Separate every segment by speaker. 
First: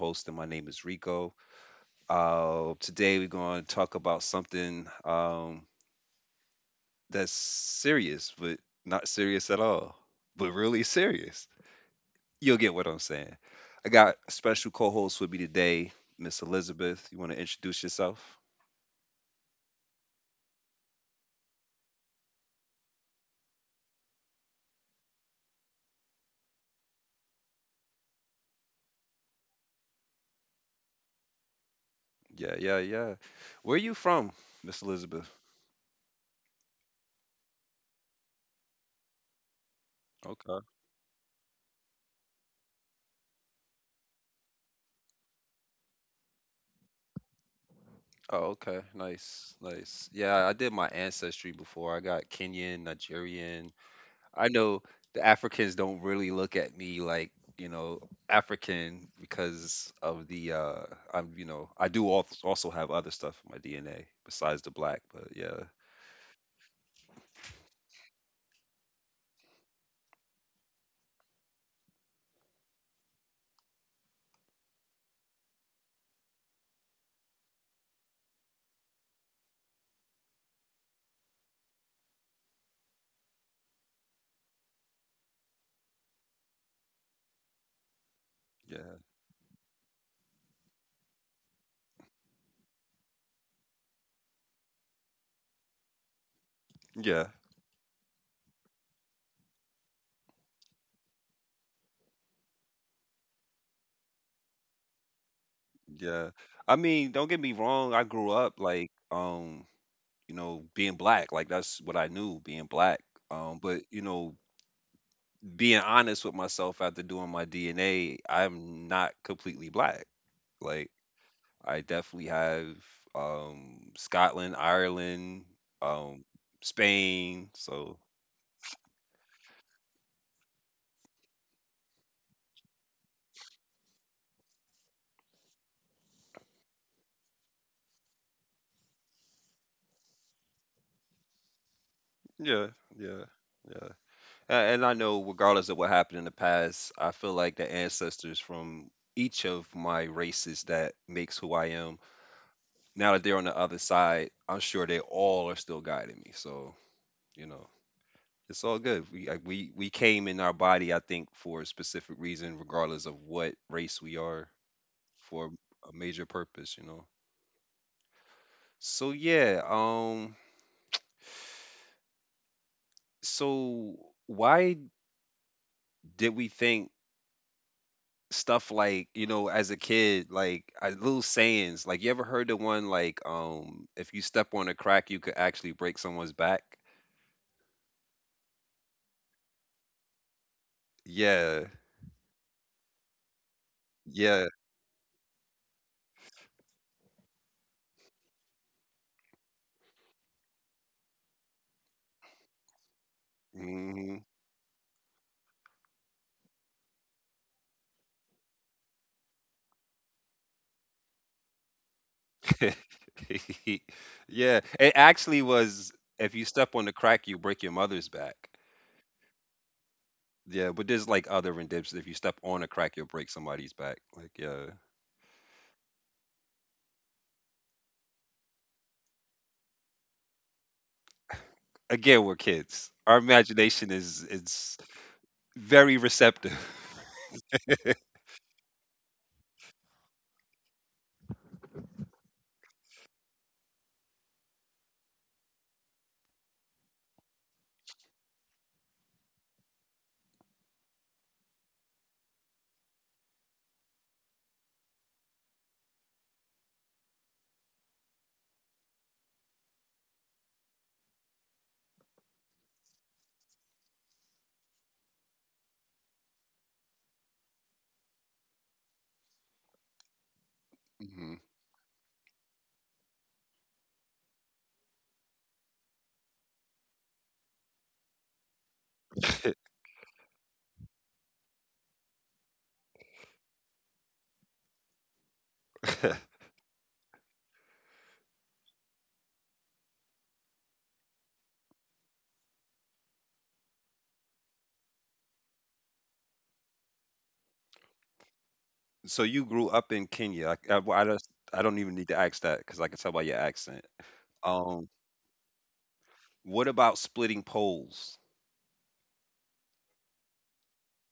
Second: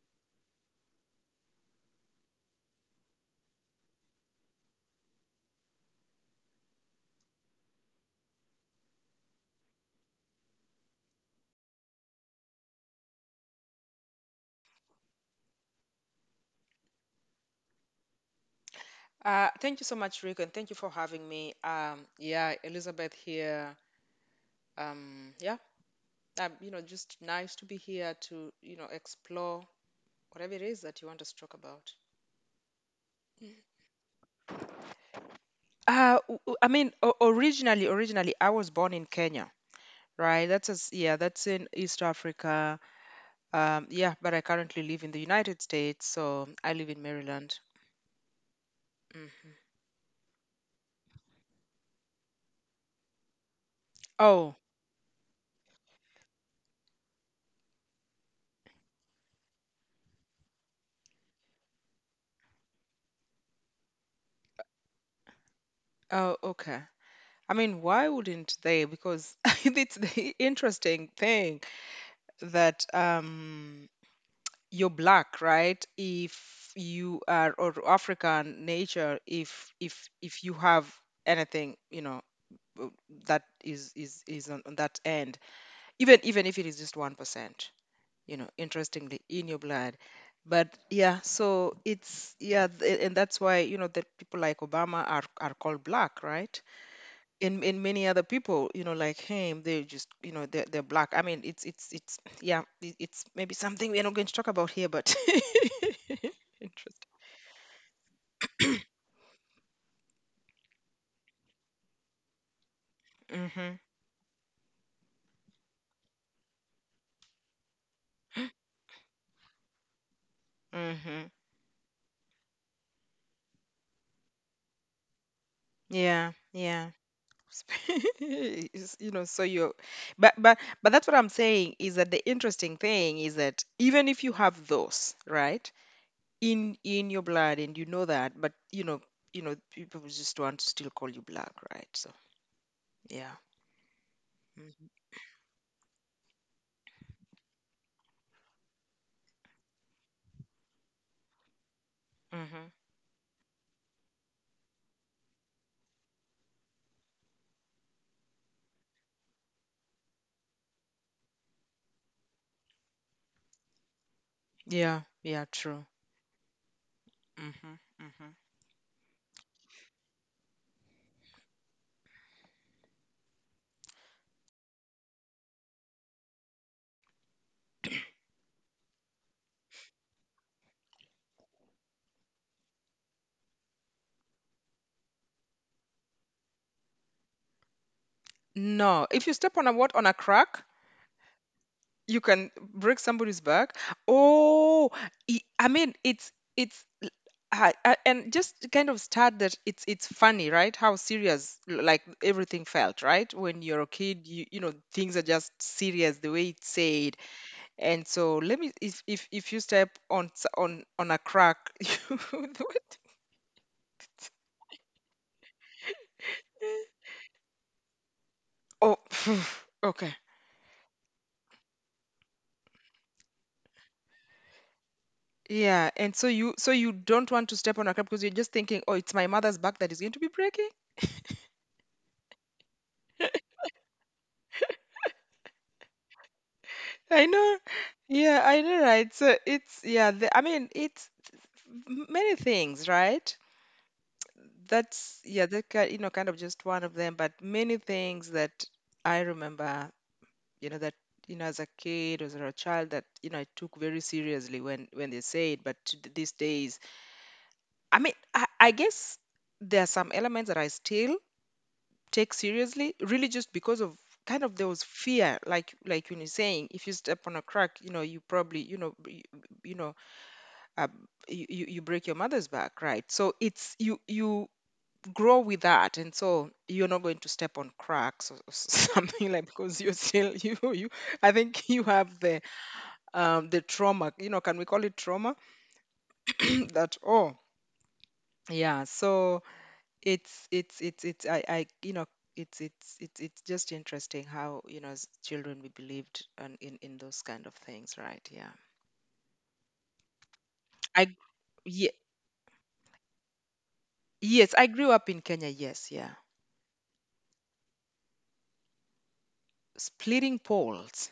Speaker 1: hosting. My name is Rico. Today we're going to talk about something that's serious, but not serious at all, but really serious. You'll get what I'm saying. I got a special co-host with me today, Miss Elizabeth. You want to introduce yourself?
Speaker 2: Thank you so much, Rick, and thank you for having me. Yeah, Elizabeth here. Um, yeah, just nice to be here to, explore whatever it is that you want us to talk about.
Speaker 1: Yeah, yeah, yeah. Where are you from, Miss Elizabeth?
Speaker 2: I mean, originally, I was born in Kenya, right?
Speaker 1: Okay.
Speaker 2: That's as yeah, that's in East Africa. Yeah, but I currently live in the United States, so I live in Maryland.
Speaker 1: Oh, okay.
Speaker 2: Mm.
Speaker 1: Nice, nice. Yeah, I did my ancestry before. I got Kenyan, Nigerian. I
Speaker 2: Oh,
Speaker 1: know the Africans don't really look at me like, you know, African, because of the I'm, you know, I do also have other stuff in my DNA besides the black, but yeah.
Speaker 2: oh, okay. I mean, why wouldn't they? Because it's the interesting thing. That you're black, right? If you are or African nature, if you have anything, w- that is on that end, even if it is just 1%, you know,
Speaker 1: Yeah.
Speaker 2: interestingly in your blood. But yeah, so it's yeah, and that's why you know that people like Obama are called black, right?
Speaker 1: Yeah.
Speaker 2: In many other people, you know, like him, they just, you know, they're black. I mean, it's yeah, it's maybe something we're not going to talk about here, but
Speaker 1: Yeah. I mean,
Speaker 2: interesting.
Speaker 1: don't get me wrong, I grew up like you know, being black, like that's what I knew, being black.
Speaker 2: Hmm.
Speaker 1: But you know, being honest with myself after doing my DNA, I'm not completely black. Like
Speaker 2: Hmm.
Speaker 1: I definitely have Scotland, Ireland, um,
Speaker 2: Yeah, yeah.
Speaker 1: Spain. So
Speaker 2: It's, you know, so you, but but but that's what I'm saying, is that the interesting thing is that even if you have those, right, in your blood, and you know that, but you know, you know, people just want to still call you black, right? So
Speaker 1: yeah, yeah,
Speaker 2: yeah.
Speaker 1: yeah. And I know, regardless of what happened in the past, I feel like the ancestors from each of my races that makes who I am.
Speaker 2: Hmm.
Speaker 1: Now that they're on the other side, I'm sure they all are still guiding me. So you know, it's all good. We we came in our body, I think, for a specific reason, regardless of what race we are,
Speaker 2: Yeah, yeah,
Speaker 1: for
Speaker 2: true.
Speaker 1: a major purpose. You know.
Speaker 2: Mhm, mhm.
Speaker 1: So yeah, so why did we think stuff like, you know, as a kid, like little sayings, like you ever heard the one like, if you step on a crack, you could actually break someone's back?
Speaker 2: No, if you step on a what on a crack,
Speaker 1: Yeah,
Speaker 2: you can break somebody's back.
Speaker 1: yeah,
Speaker 2: Oh, I mean, and just to kind of start that, it's funny, right? How serious, like everything felt, right? When you're a
Speaker 1: hmm.
Speaker 2: kid, you know, things are just serious the way it's said. And so let me, if if you step on on a crack, you, what?
Speaker 1: Yeah, it actually was. If you step on the crack, you break your mother's back.
Speaker 2: Oh, okay.
Speaker 1: Yeah, but there's like other renditions. If you step on a crack, you'll break somebody's back. Like, yeah.
Speaker 2: Yeah, and so you don't want to step on a crab, because you're just thinking, oh, it's my mother's back that is going to be breaking.
Speaker 1: Again, we're kids. Our imagination is very receptive.
Speaker 2: I know. Yeah, I know, right? So it's yeah, I mean, it's many things, right? That's yeah, that you know, kind of just one of them, but many things that I remember, you know, that, you know, as a kid or as a child, that, you know, I took very seriously when they say it. But to these days, I mean, I guess there are some elements that I still take seriously, really just because of kind of there was fear. Like when you're saying, if you step on a crack, you know, you probably, you know, uh,
Speaker 1: Mhm.
Speaker 2: you, you break your mother's back, right? So it's you you grow with that, and so you're not going to step on cracks, or something, like, because you're still you, I think you have the trauma, you know, can we call it trauma? That oh, yeah, so it's I you know, it's just interesting how, you know, as children, we believed on, in those kind of things, right? Yeah.
Speaker 1: So you grew up in Kenya. Well, I
Speaker 2: I gr-
Speaker 1: just I don't
Speaker 2: ye-
Speaker 1: even need to ask that because I can tell by your accent.
Speaker 2: yes, I
Speaker 1: Um,
Speaker 2: grew up in Kenya. Yes, yeah.
Speaker 1: what about splitting poles?
Speaker 2: Splitting poles.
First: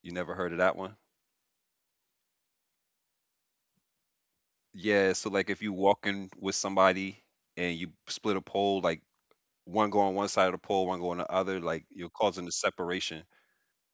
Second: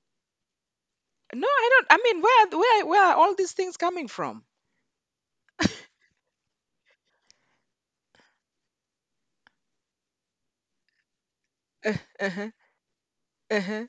Speaker 1: You never heard of that one?
Speaker 2: No, I don't. I mean, where are all these things coming from?
Speaker 1: Yeah. So like if you walking with somebody and you split a pole, like one go on one side of the pole, one go on the other, like
Speaker 2: Uh,
Speaker 1: you're causing a
Speaker 2: uh-huh,
Speaker 1: separation
Speaker 2: uh-huh.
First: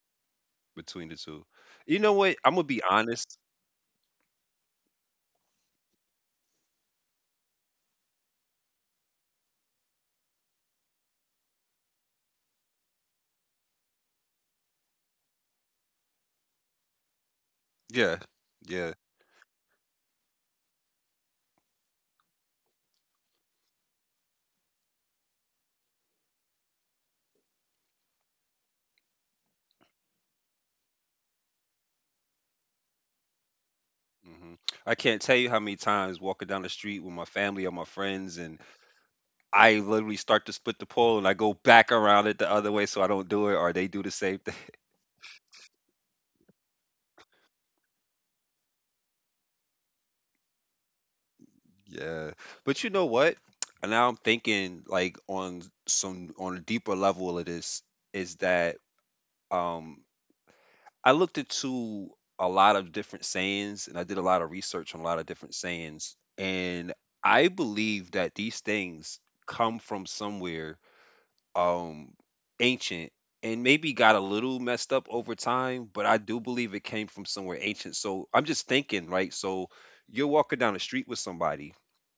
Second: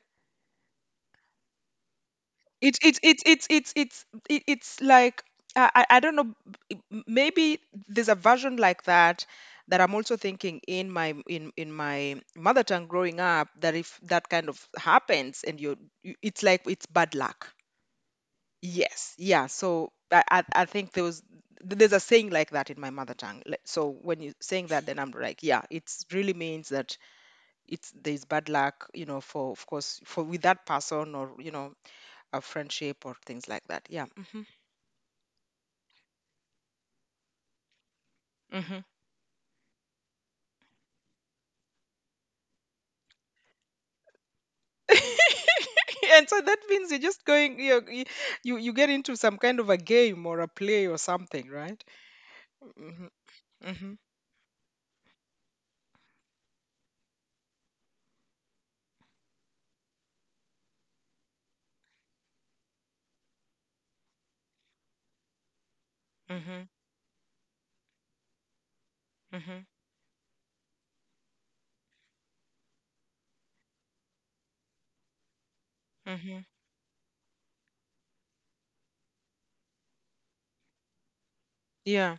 Speaker 1: between the two. You know what? I'm gonna
Speaker 2: It's
Speaker 1: be
Speaker 2: it's it's
Speaker 1: honest.
Speaker 2: it's it's it's it- it's like I don't know. Maybe there's a version like that that I'm also thinking in my in my mother tongue growing up. That if that kind of happens, and you're, you, it's like it's bad luck.
Speaker 1: Yeah. Yeah.
Speaker 2: Yes, yeah. So I think there was there's a saying like that in my mother tongue. Like, so when you're saying that, then I'm like, yeah, it's really means that it's there's bad luck, you know, for, of course, for with that person, or, you know, a friendship or things like that. Yeah. Hmm.
Speaker 1: Hmm. I can't tell you how many times walking down the street with my family or my friends and
Speaker 2: Hmm.
Speaker 1: I literally start to split the pole and I go back around it the other way so I don't do it or they do the same thing.
Speaker 2: And so that means you're just going, you, you get into some kind of a game or a play or something, right?
Speaker 1: Yeah. But you
Speaker 2: Hmm.
Speaker 1: know what?
Speaker 2: Hmm.
Speaker 1: And now I'm thinking like on some on a deeper level of this is that um I looked into a lot of different sayings and I did a lot of research on a lot of different sayings
Speaker 2: Hmm.
Speaker 1: and I believe that these things
Speaker 2: Hmm.
Speaker 1: come from somewhere um ancient and maybe got a little messed up over time, but I
Speaker 2: Hmm.
Speaker 1: do believe it came from somewhere ancient. So I'm just thinking, right? So you're walking down the street with somebody.
Speaker 2: Yeah.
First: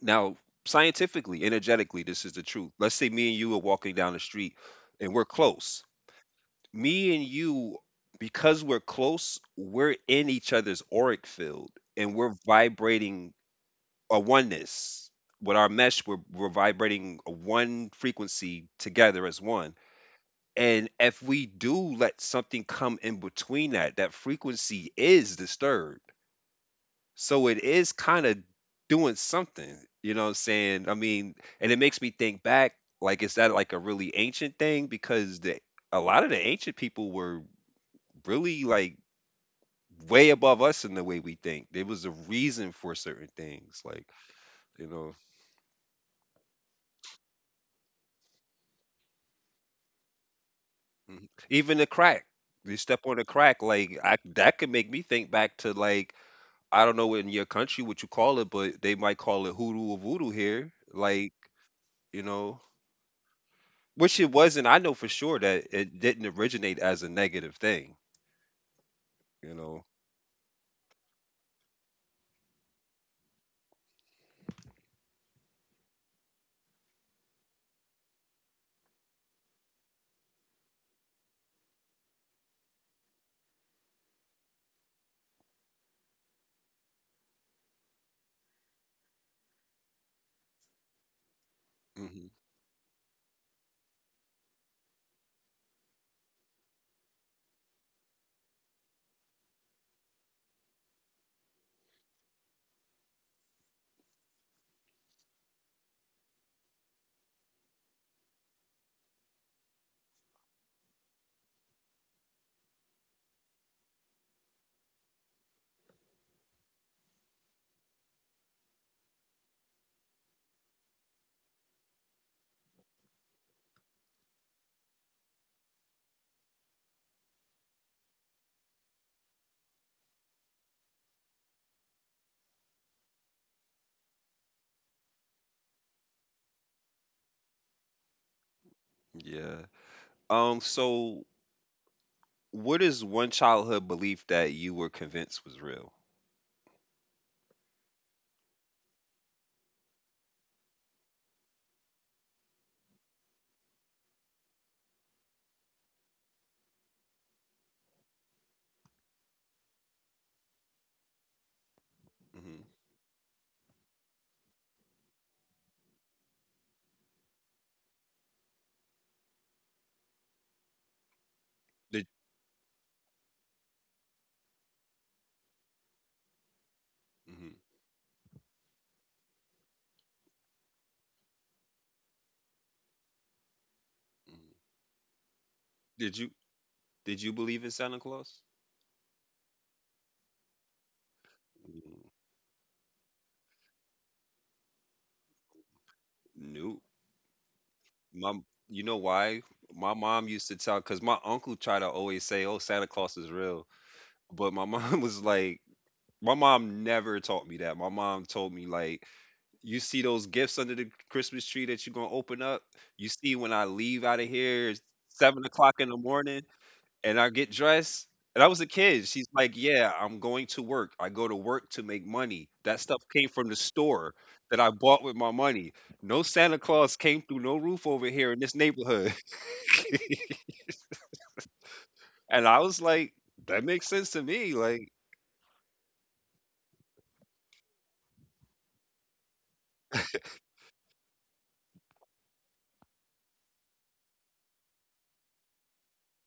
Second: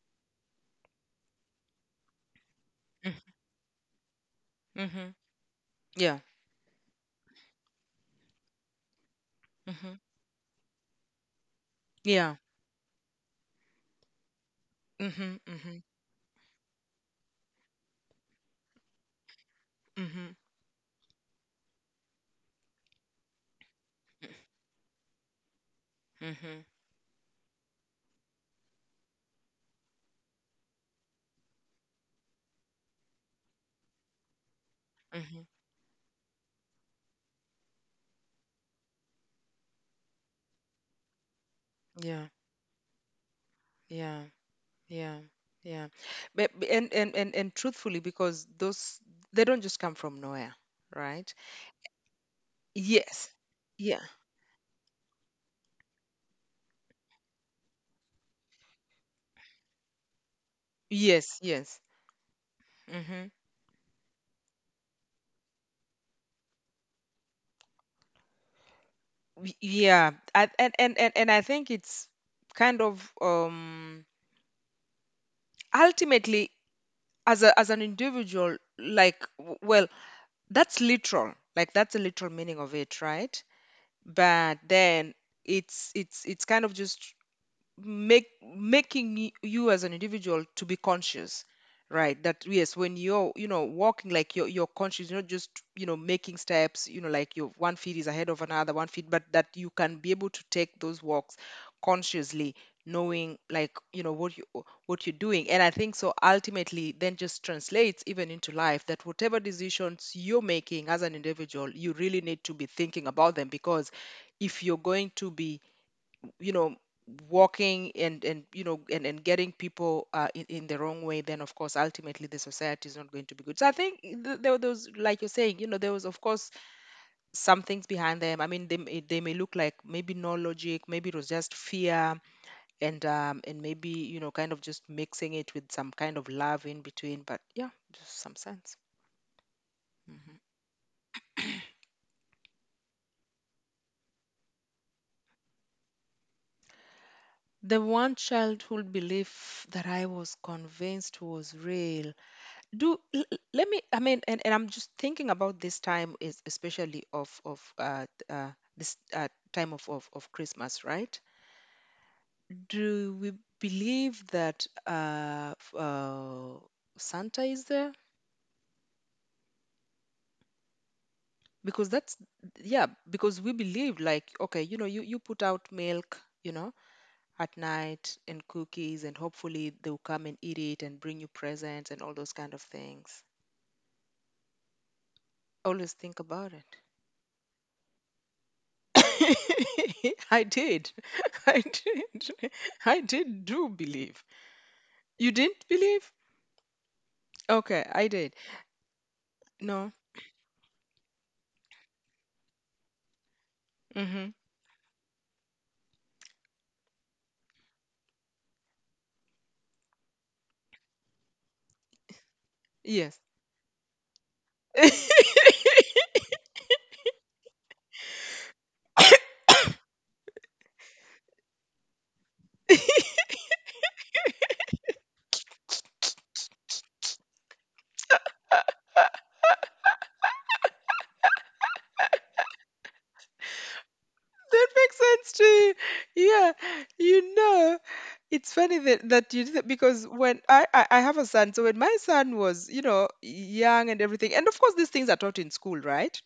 Speaker 1: Now, scientifically, energetically, this is the truth. Let's say me and you are walking down the street
Speaker 2: Mm-hmm.
Speaker 1: and we're close.
Speaker 2: Yeah.
Speaker 1: Me and you, because we're close, we're
Speaker 2: Hmm.
Speaker 1: in each other's auric field and we're
Speaker 2: Yeah.
Speaker 1: vibrating a
Speaker 2: Hmm.
Speaker 1: oneness.
Speaker 2: Hmm.
Speaker 1: With our
Speaker 2: Hmm.
Speaker 1: mesh, we're vibrating a one frequency together as one, and if we do let something come in between that, that frequency is disturbed.
Speaker 2: Hmm.
Speaker 1: So it is kind of doing something, you know what I'm saying? I mean, and it makes me think back, like, is that like a really ancient thing? Because
Speaker 2: Hmm.
Speaker 1: a lot of the ancient people were really like way above us in the way we think. There was a
Speaker 2: Yeah.
Speaker 1: reason for certain things, like,
Speaker 2: Yeah.
Speaker 1: you know,
Speaker 2: Yeah. Yeah. But and truthfully, because those, they don't just come from nowhere,
Speaker 1: mhm.
Speaker 2: right?
Speaker 1: Even the crack. You step on a
Speaker 2: Yes.
Speaker 1: crack, like
Speaker 2: Yeah.
Speaker 1: I, that could make me think back to like I don't know in your country what you call it, but they might call it hoodoo or voodoo here. Like,
Speaker 2: Yes. Yes.
Speaker 1: you know,
Speaker 2: Mm-hmm.
Speaker 1: which it wasn't. I know for sure that it didn't originate as a negative thing, you know.
Speaker 2: Yeah, and, and I think it's kind of ultimately, as a as an individual, like, well, that's literal, like that's the literal meaning of it, right? But then it's kind of just make making you as an individual to be conscious, right?
Speaker 1: Hmm.
Speaker 2: That yes, when you're, you know, walking, like you're conscious, you're not just, you know, making steps, you know, like your one feet is ahead of another one feet, but that you can be able to take those walks consciously, knowing, like, you know what you what you're doing. And I think so ultimately then just translates even into life, that whatever decisions you're making as an individual, you really need to be thinking about them, because if you're going to be, you know, walking and, you know, and getting people in the wrong way, then of course ultimately the society is not going to be good. So I think there were those, like you're saying, you know, there was, of course, some things behind them. I mean, they may look like maybe no logic, maybe it was just fear, and maybe, you know, kind of just mixing it with some kind of love in between, but yeah, just some sense.
Speaker 1: Yeah.
Speaker 2: Hmm.
Speaker 1: So what is one childhood belief that you were convinced was real?
Speaker 2: The one childhood belief that I was convinced was real. Let me, I mean, and I'm just thinking about this time is, especially of this time of, of Christmas, right?
Speaker 1: Hmm.
Speaker 2: Do we believe that Santa is there, because
Speaker 1: Did
Speaker 2: that's, yeah, because we believe like, okay, you know, you put out milk, you know,
Speaker 1: hmm
Speaker 2: at night, and cookies, and hopefully they'll come and eat it and bring you presents and all those kind of things. Always
Speaker 1: did
Speaker 2: think
Speaker 1: you
Speaker 2: about it.
Speaker 1: did you believe in Santa Claus?
Speaker 2: I did. I
Speaker 1: Mm,
Speaker 2: did. I did do believe. You didn't believe?
Speaker 1: nope.
Speaker 2: Okay, I did.
Speaker 1: My, you know why?
Speaker 2: No.
Speaker 1: My mom used to tell, because my uncle tried to always say, "Oh, Santa Claus is real,"
Speaker 2: Mm-hmm.
Speaker 1: but my mom was like, my mom never taught me that. My mom told me like, you see those gifts under the Christmas tree that you're gonna open up. You
Speaker 2: Yes.
Speaker 1: see when I leave out of here, it's seven
Speaker 2: That
Speaker 1: o'clock in the morning, and I get dressed. And I was a kid. She's like, yeah, I'm going to work. I go to work to make money. That stuff came from the store that I bought with my money. No Santa Claus came through no roof over here in this neighborhood. And I was like, that makes sense to me. Like,
Speaker 2: makes sense to you. Yeah, you know, it's funny that, that you did that, because when I have a son, so when my son was, you know, young and everything, and of course these things are taught in school, right?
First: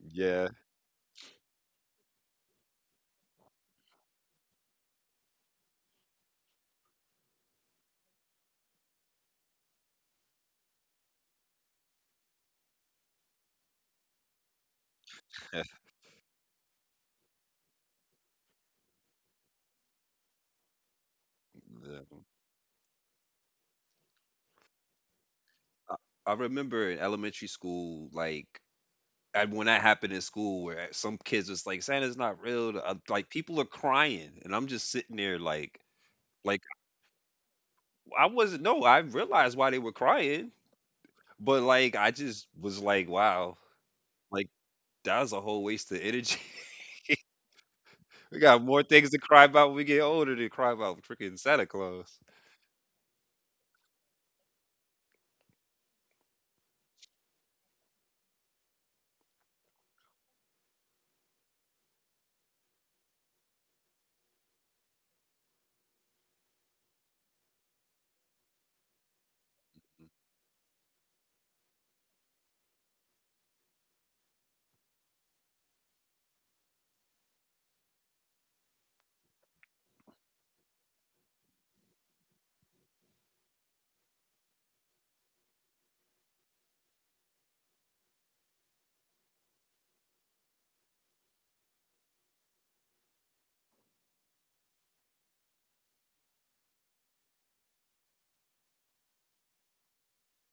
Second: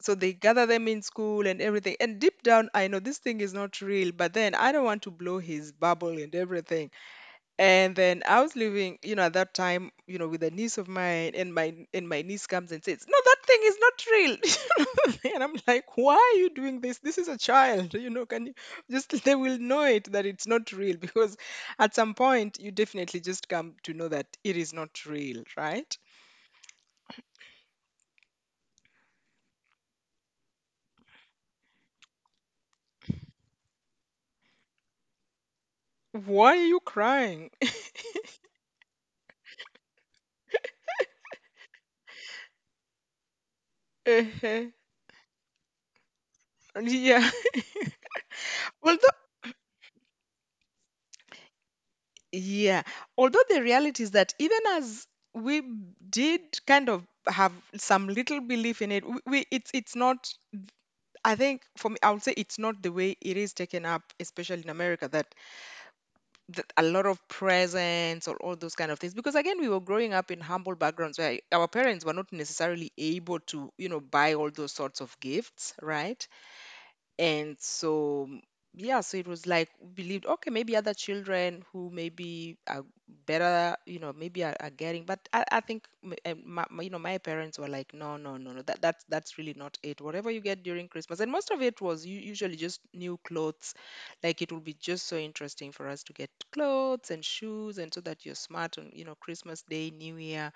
Speaker 2: So they
Speaker 1: yeah.
Speaker 2: gather them in school and everything, and deep down I know this thing is not real, but then I don't want to blow his bubble and everything. And then I was living, you know, at that time, you know, with a niece of mine, and my niece comes and says, no, that thing is not real. And I'm like, why are you doing this? This is a child, you know. Can you just they will know it that it's not real. Because at some point you definitely just come to know that it is not real, right?
Speaker 1: I remember in elementary school, like and when that happened in school, where some kids was like, "Santa's not real," like people are crying, and I'm just sitting there
Speaker 2: Why
Speaker 1: like
Speaker 2: are you crying?
Speaker 1: I wasn't. No, I realized why they were crying, but like I just was like, "Wow, like
Speaker 2: Uh-huh.
Speaker 1: that was a whole waste of energy."
Speaker 2: Yeah.
Speaker 1: We got more
Speaker 2: Well,
Speaker 1: things to cry about when we get older than cry about freaking Santa Claus.
Speaker 2: yeah. Although the reality is that even as we did kind of have some little belief in it, we, it's not. I think for me, I would say it's not the way it is taken up, especially in America, that, that a lot of presents or all those kind of things. Because again, we were growing up in humble backgrounds where our parents were not necessarily able to, you know, buy all those sorts of gifts, right? And so, yeah, so it was like we believed, okay, maybe other children who maybe are better, you know, maybe are getting, but I think, you know, my parents were like, no, no, no, no, that, that's really not it. Whatever you get during Christmas, and most of it was usually just new clothes. Like it would be just so interesting for us to get clothes and shoes, and so that you're smart on, you know, Christmas Day, New Year,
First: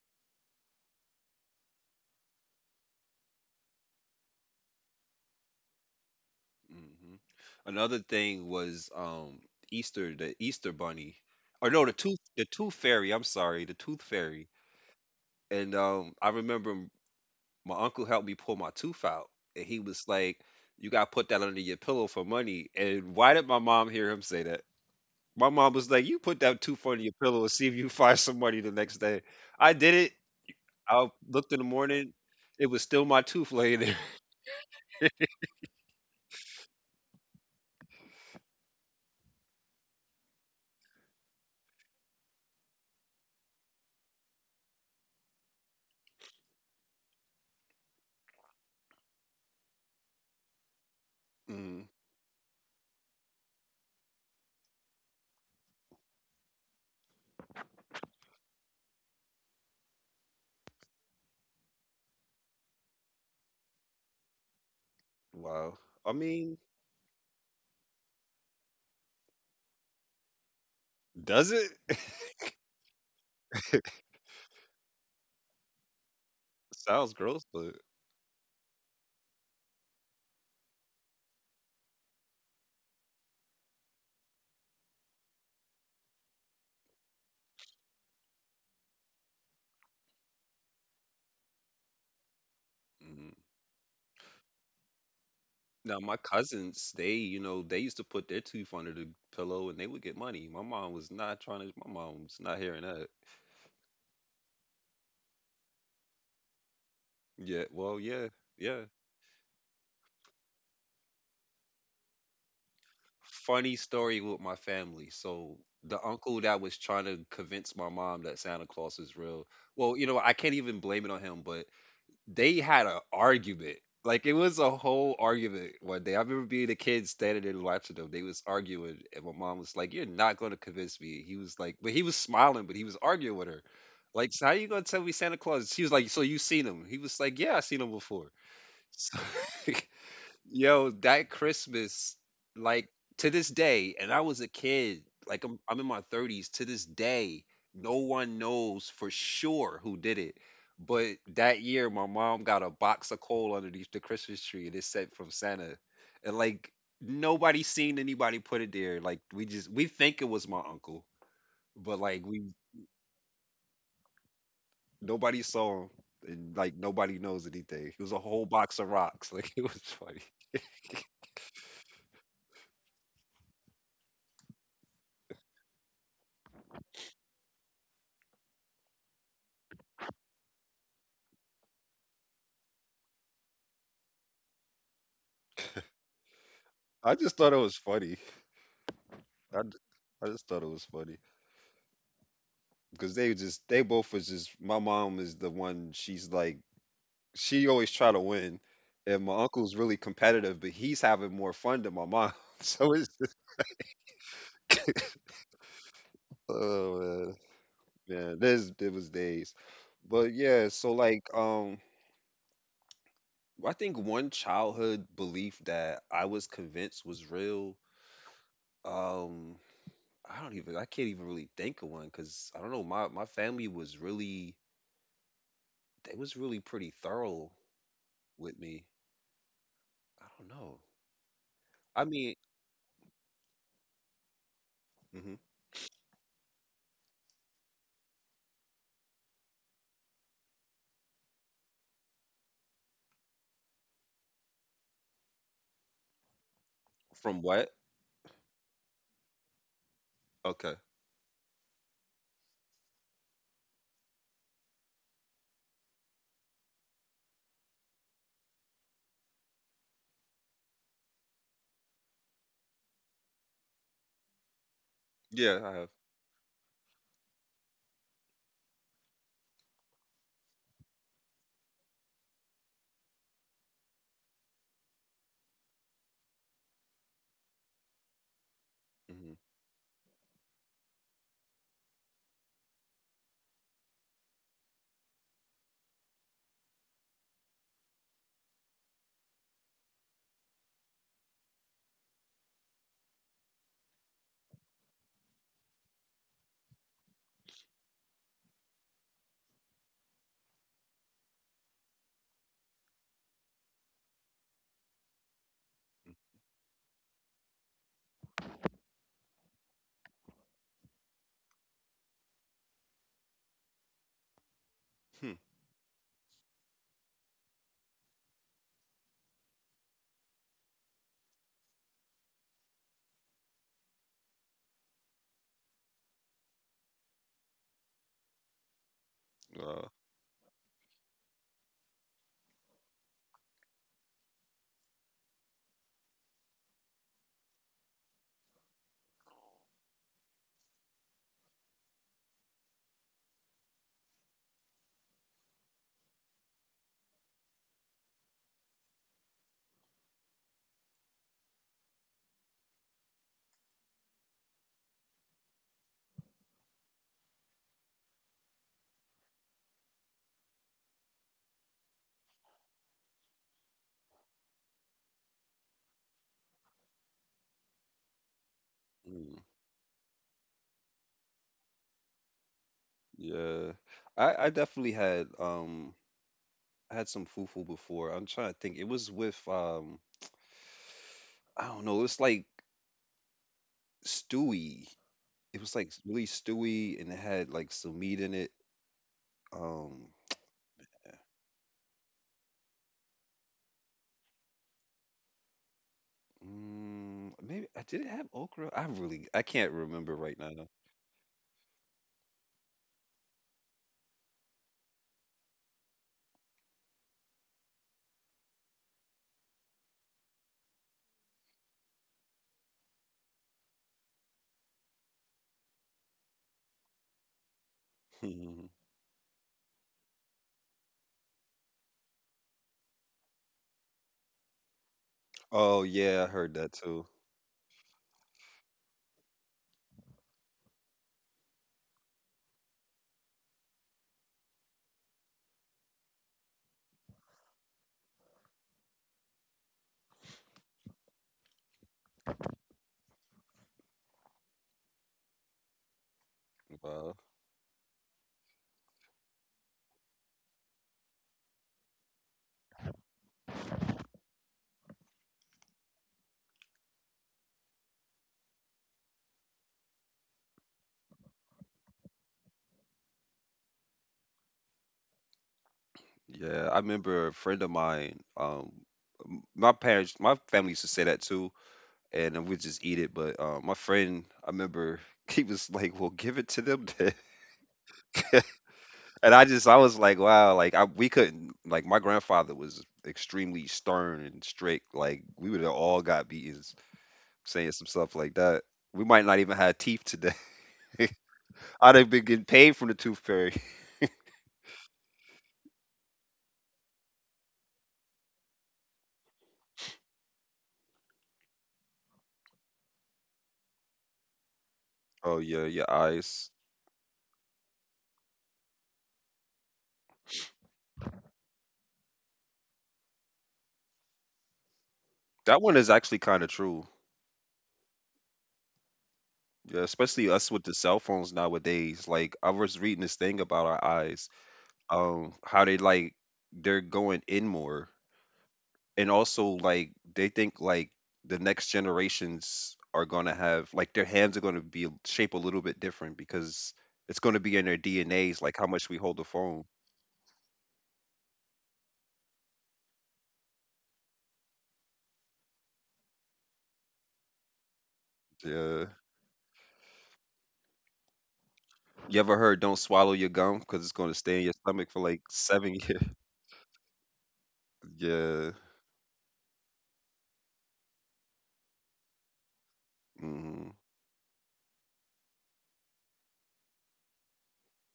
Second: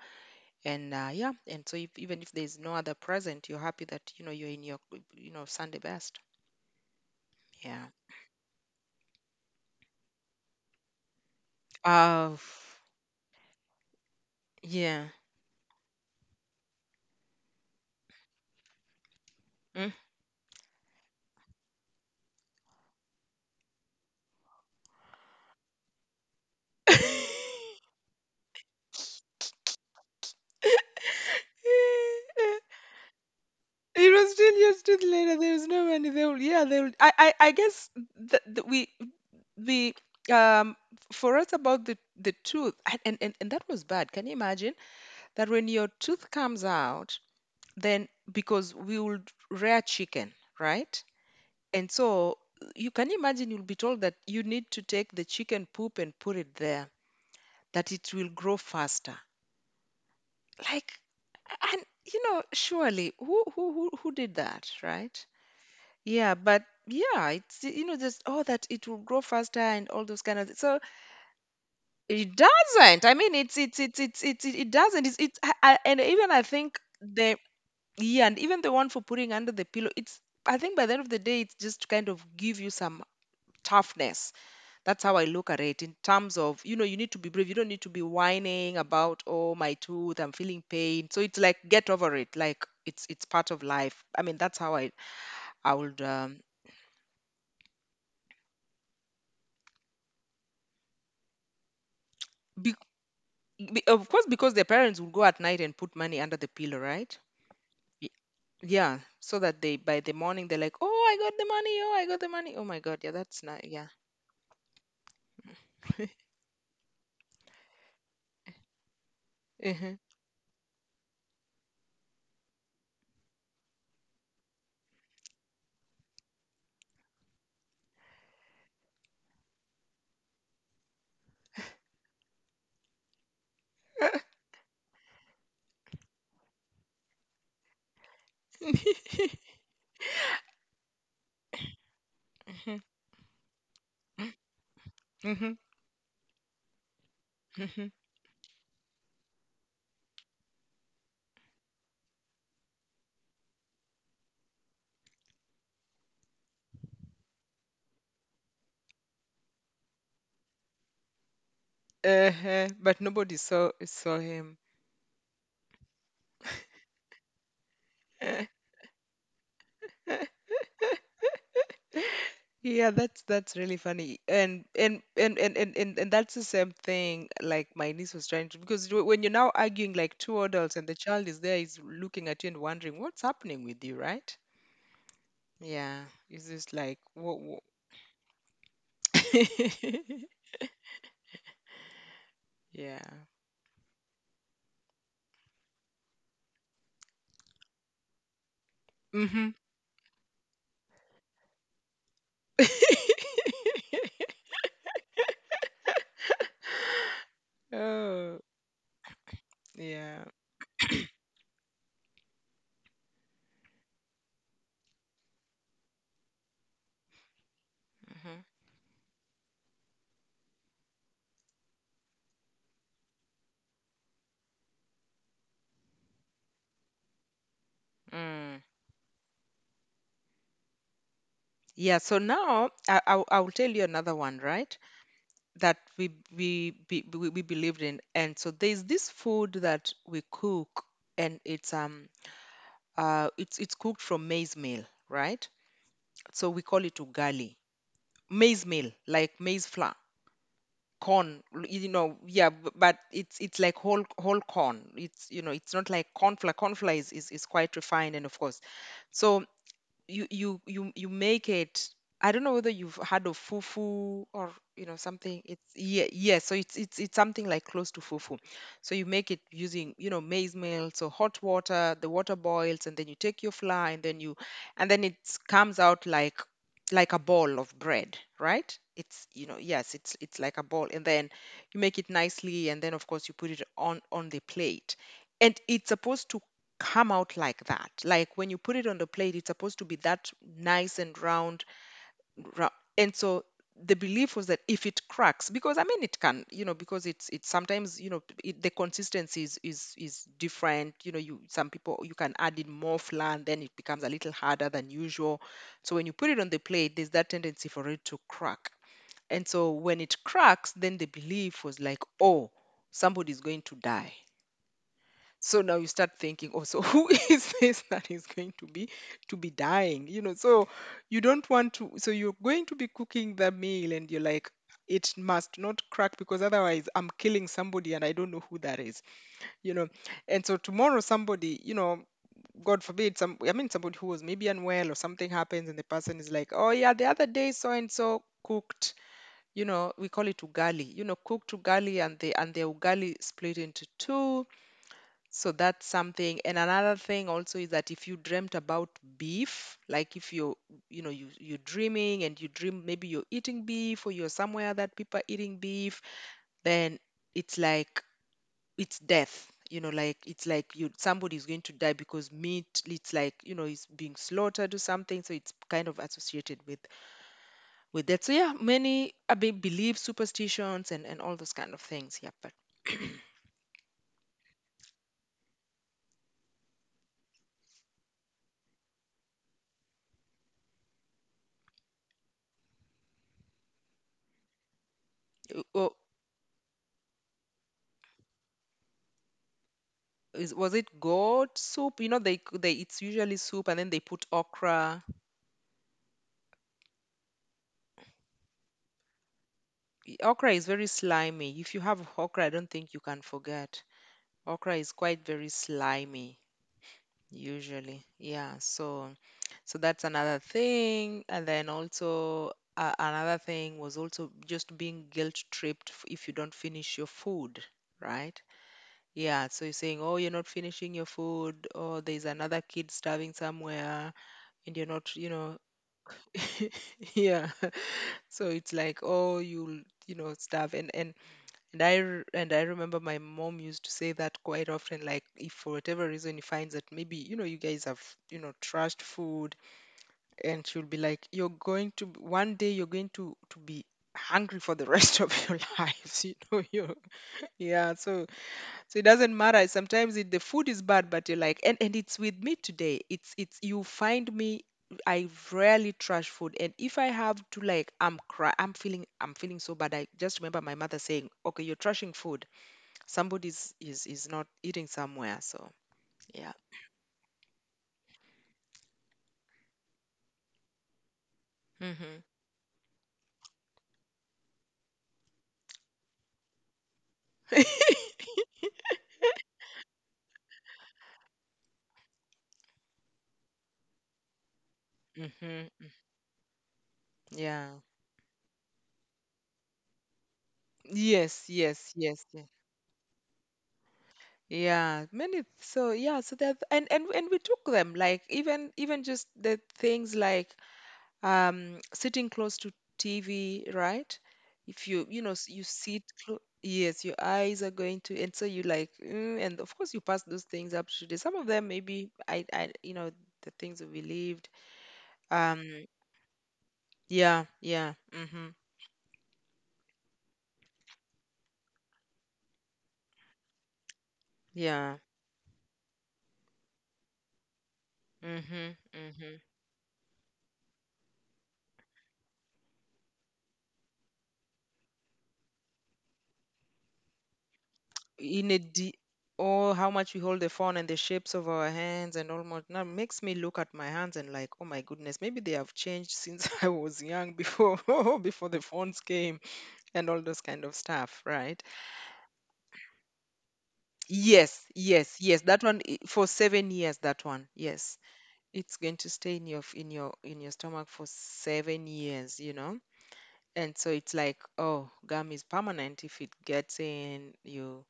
Speaker 2: and yeah, and so if, even if there's no other present, you're happy that you know you're in your, you know, Sunday best.
Speaker 1: Hmm.
Speaker 2: Yeah.
Speaker 1: Another thing was Easter, the Easter Bunny, or no, the tooth,
Speaker 2: Of
Speaker 1: the tooth fairy.
Speaker 2: yeah.
Speaker 1: And I remember my uncle helped me pull my tooth out, and he
Speaker 2: Mm.
Speaker 1: was like, "You got to put that under your pillow for money." And why did my mom hear him say that? My mom was like, "You put that tooth under your pillow and see if you find some money the next day." I did it. I looked in the morning; it was still my tooth laying there.
Speaker 2: It was still years still later. There was no money. They will, yeah, they will. I guess that we, the, um, for us about the tooth, and, and that was bad. Can you imagine that when your tooth comes out, then, because we would rear chicken, right?
Speaker 1: Mm,
Speaker 2: And so you can imagine you'll be told that you need to take the chicken poop and put it there, that it will grow faster. Like, and surely who did that, right?
Speaker 1: wow. I
Speaker 2: Yeah,
Speaker 1: mean,
Speaker 2: but yeah, it's just oh that it will grow faster and all those kind of things. So
Speaker 1: does it?
Speaker 2: it doesn't. I mean, it's it's it's it's it's it it doesn't. It's I, and even I think
Speaker 1: Sounds
Speaker 2: the
Speaker 1: gross, but.
Speaker 2: yeah, and even the one for putting under the pillow. It's I think by the end of the day, it's just to kind of give you some toughness. That's how I look at it in terms of, you need to be brave. You don't need to be whining about, oh, my tooth, I'm feeling pain. So it's like get over it. Like it's
Speaker 1: Mm.
Speaker 2: it's part of life. I mean, that's how I
Speaker 1: Now
Speaker 2: would
Speaker 1: my cousins, they, you know, they used to put their tooth under the pillow and they would get money. My mom was not
Speaker 2: be,
Speaker 1: hearing that.
Speaker 2: of course because their parents would go at night and put money under the pillow, right?
Speaker 1: Yeah, well,
Speaker 2: Y-
Speaker 1: yeah, yeah.
Speaker 2: Yeah, so that they by the morning they're like, oh, I got the money. Oh, I got the money. Oh my God, yeah, that's not.
Speaker 1: Funny
Speaker 2: Yeah.
Speaker 1: story with my family. So the uncle that was trying to convince my mom that Santa Claus is real. Well,
Speaker 2: Mhm.
Speaker 1: you know, I can't even blame it on him, but they had an argument. Like it was a whole argument one day. I remember being a kid standing there watching them. They was arguing, and my mom was like, "You're not going to convince me." He was like, but he was smiling, but he was arguing with her. Like, so how you gonna tell me Santa Claus? She was like, "So you seen him?" He was like, "Yeah, I seen him before." So
Speaker 2: Mhm,
Speaker 1: yo, that Christmas, like to this day, and I was a kid, like
Speaker 2: mhm,
Speaker 1: I'm in my 30s to this day,
Speaker 2: mhm.
Speaker 1: no one knows for sure who did it. But that year my mom got a box of coal underneath the Christmas tree and it said from Santa. And like nobody seen anybody put it there. Like we just we think it was my uncle, but like we
Speaker 2: Uh-huh. But nobody saw him.
Speaker 1: nobody saw him and like nobody knows anything. It was a whole box of rocks. Like it was funny.
Speaker 2: Yeah, that's really funny. And that's the same thing, like my niece was trying to, because when you're now arguing like two adults and the child is there is looking at you and wondering what's happening with you, right? Yeah. It's just like
Speaker 1: I
Speaker 2: what,
Speaker 1: just thought it
Speaker 2: what?
Speaker 1: was funny. I, d- I just thought it was funny
Speaker 2: Yeah.
Speaker 1: because they just they both was just my mom is the one she's like she always try to win, and my
Speaker 2: Mm-hmm.
Speaker 1: uncle's really competitive, but he's having more fun than my mom. So it's just, oh man, man,
Speaker 2: Oh,
Speaker 1: this it was days,
Speaker 2: yeah.
Speaker 1: but yeah. So like I think one childhood belief that I was convinced was real.
Speaker 2: Mm-hmm.
Speaker 1: Um, I don't even I can't even really think of one because I don't know my my family was really they was really pretty thorough with
Speaker 2: Mm.
Speaker 1: me I don't know.
Speaker 2: Yeah,
Speaker 1: I
Speaker 2: so
Speaker 1: mean,
Speaker 2: now I'll tell you another one, right?
Speaker 1: hmm
Speaker 2: that we, be- we believed in, and so there's this food that we cook, and it's cooked from maize meal, right? So we call it
Speaker 1: from
Speaker 2: ugali.
Speaker 1: what?
Speaker 2: Maize meal, like maize flour,
Speaker 1: Okay.
Speaker 2: yeah, but it's like whole corn. It's you know It's not like corn flour. Corn flour is quite refined, and of course, so you make it. I don't know whether you've heard of fufu or something.
Speaker 1: Yeah,
Speaker 2: It's
Speaker 1: I have.
Speaker 2: Yeah, yeah, so it's something like close to fufu. So you make it using maize meal, so hot water, the water boils, and then you take your flour, and then you and then it comes out like a ball of bread, right? it's
Speaker 1: Hmm.
Speaker 2: you know Yes, it's like a ball. And then you make it nicely, and then of course you put it on the plate, and it's supposed to come out like that. Like when you put it on the plate, it's supposed to be that nice and round. rou- And so the belief was that if it cracks, because I mean it can, you know, because it's sometimes, the consistency is different. You know, you some people you can add in more flour, and then it becomes a little harder than usual. So when you put it on the plate, there's that tendency for it to crack. And so when it cracks, then the belief was like, oh, somebody's going to die.
Speaker 1: Hmm.
Speaker 2: So now you start thinking also, who is this that is going to be dying, so you don't want to, so you're going to be cooking the meal, and you're like, it must not crack, because otherwise I'm killing somebody and I don't know who that is you
Speaker 1: Uh,
Speaker 2: know and so tomorrow somebody, God forbid, some I mean somebody who was maybe unwell or something happens, and the person is like, oh yeah, the other day so and so cooked, we call it ugali, cooked ugali, and the ugali split into two. So that's something. And another thing also is that if you dreamt about beef, like if you're, you're dreaming and you dream maybe you're eating beef or you're somewhere that people are eating beef, then it's like it's death. You know, like it's like you somebody's going to die because meat, it's like, it's being slaughtered or something. So it's kind of associated with that. So yeah, many,
Speaker 1: mm,
Speaker 2: beliefs, superstitions, and all those kind of things. Yeah, but
Speaker 1: yeah. I definitely had I had some fufu before. I'm trying to think. It was with I don't know. It was like stewy. It
Speaker 2: uh,
Speaker 1: was like
Speaker 2: uh,
Speaker 1: really stewy, and it had like some meat in it. Um,
Speaker 2: is was it goat soup? You know, they it's usually soup, and then they put okra.
Speaker 1: mm, maybe I did it have okra. I really I can't remember right
Speaker 2: Okra
Speaker 1: now.
Speaker 2: is very slimy. If you have okra, I don't think you can forget. Okra is quite very slimy usually. Yeah, so that's another thing. And then also, another thing was also just being guilt tripped, if you don't finish your food, right? Yeah, so you're saying, oh, you're not finishing your food, or there's another kid starving somewhere, and you're not,
Speaker 1: Oh yeah, I heard that too.
Speaker 2: yeah so it's like, oh, you'll, stuff, and I remember my mom used to say that quite often, like if for whatever reason he finds that maybe, you guys have, trashed food, and she'll be like, you're going to, one day you're going to be hungry for the rest of your lives. you
Speaker 1: Wow.
Speaker 2: Yeah, so it doesn't matter. Sometimes, the food is bad, but you're like, and it's with me today. It's you find me. I rarely trash food, and if I have to, like, I'm feeling so bad. I just remember my mother saying, "Okay, you're trashing food. Somebody's is not eating somewhere." So yeah.
Speaker 1: Yeah, I remember a friend of mine. My parents, my family used to say that too,
Speaker 2: Hmm.
Speaker 1: and we just eat it. But my friend, I remember he was like, "Well, give it to them, then." I was like, "Wow!" We couldn't. Like my grandfather was extremely stern and strict. Like we would have
Speaker 2: Hmm.
Speaker 1: all got beaten saying
Speaker 2: Yeah.
Speaker 1: some stuff like that. We might not even have teeth today.
Speaker 2: Yes,
Speaker 1: I'd
Speaker 2: yes,
Speaker 1: have been
Speaker 2: yes,
Speaker 1: getting
Speaker 2: yes.
Speaker 1: paid from the tooth fairy.
Speaker 2: Yeah, many, so yeah, so that, and we took them, like even just the things like sitting close to TV, right? If
Speaker 1: Oh yeah,
Speaker 2: you
Speaker 1: your
Speaker 2: sit
Speaker 1: eyes.
Speaker 2: yes, your eyes are going to, and so you like, and of course you pass those things up to the some of them, maybe I the things we believed.
Speaker 1: That one
Speaker 2: Um
Speaker 1: is actually kind of true.
Speaker 2: yeah, yeah. Mhm.
Speaker 1: Yeah, especially us with the cell phones nowadays. Like I was reading this thing about our eyes,
Speaker 2: Yeah.
Speaker 1: how they like they're going in more,
Speaker 2: Mhm.
Speaker 1: and
Speaker 2: Mhm.
Speaker 1: also like they think like the next generations are gonna have like their hands are gonna be shaped a little bit different because it's gonna be in their DNAs,
Speaker 2: In
Speaker 1: like
Speaker 2: a
Speaker 1: how much we
Speaker 2: d
Speaker 1: hold the phone.
Speaker 2: Oh, how much we hold the phone and the shapes of our hands, and almost now makes me look at my hands and like, oh my goodness, maybe they have changed since I was young, before before the
Speaker 1: Yeah.
Speaker 2: phones came. And all those kind of stuff, right?
Speaker 1: You ever heard don't swallow your gum because it's gonna stay in your
Speaker 2: Yes,
Speaker 1: stomach for like
Speaker 2: yes, yes. That
Speaker 1: seven
Speaker 2: one,
Speaker 1: years?
Speaker 2: for 7 years. That one, yes,
Speaker 1: Yeah.
Speaker 2: it's going to stay in your stomach for 7 years. You know,
Speaker 1: Mm-hmm.
Speaker 2: and so it's like, oh, gum is permanent if it gets in you.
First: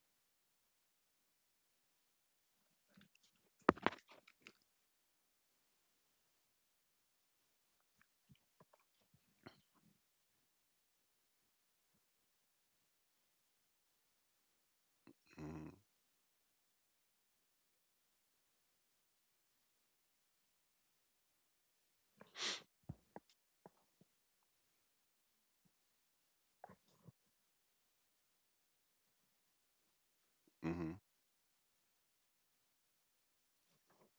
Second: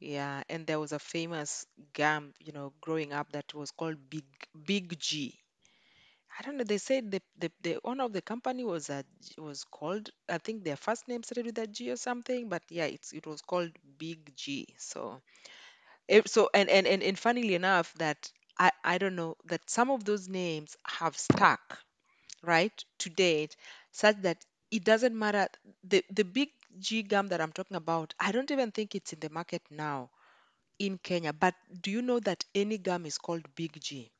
Speaker 2: Yeah, and there was a famous gum, growing up, that was called Big G. I don't know. They said the owner of the company was called, I think their first name started with a G or something, but yeah, it was called Big G. So
Speaker 1: Mm-hmm.
Speaker 2: So, and funnily enough, that I don't know that some of those names have stuck, right, to date, such that it doesn't matter, the big G gum that I'm talking about, I don't even think it's in the market now
Speaker 1: Mm-hmm.
Speaker 2: in Kenya. But do you know that any gum is called big G?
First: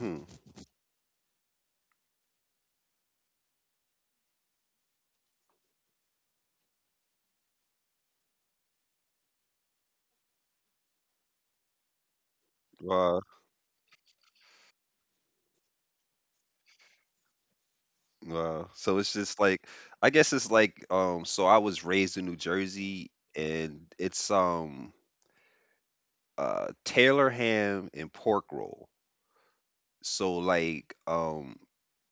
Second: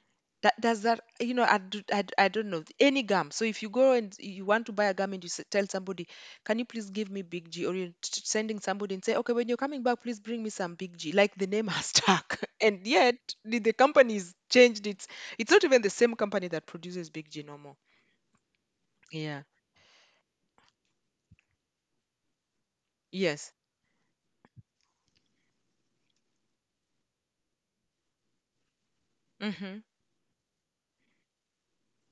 Speaker 1: Mm-hmm.
Speaker 2: That does that, I, do, I, d- I don't know any gum. So if you go and you want to buy a gum and tell somebody, "Can you please give me Big G?" Or sending somebody and say, "Okay, when you're coming back, please bring me some Big G." Like the name has stuck, and yet
Speaker 1: Wow.
Speaker 2: the company's changed its. It's not even the same company that produces Big G no more.
Speaker 1: Wow. So it's just
Speaker 2: Yeah.
Speaker 1: like I guess it's like so I was raised in New Jersey
Speaker 2: Yes.
Speaker 1: and it's Taylor ham and pork roll.
Speaker 2: Mhm.
Speaker 1: So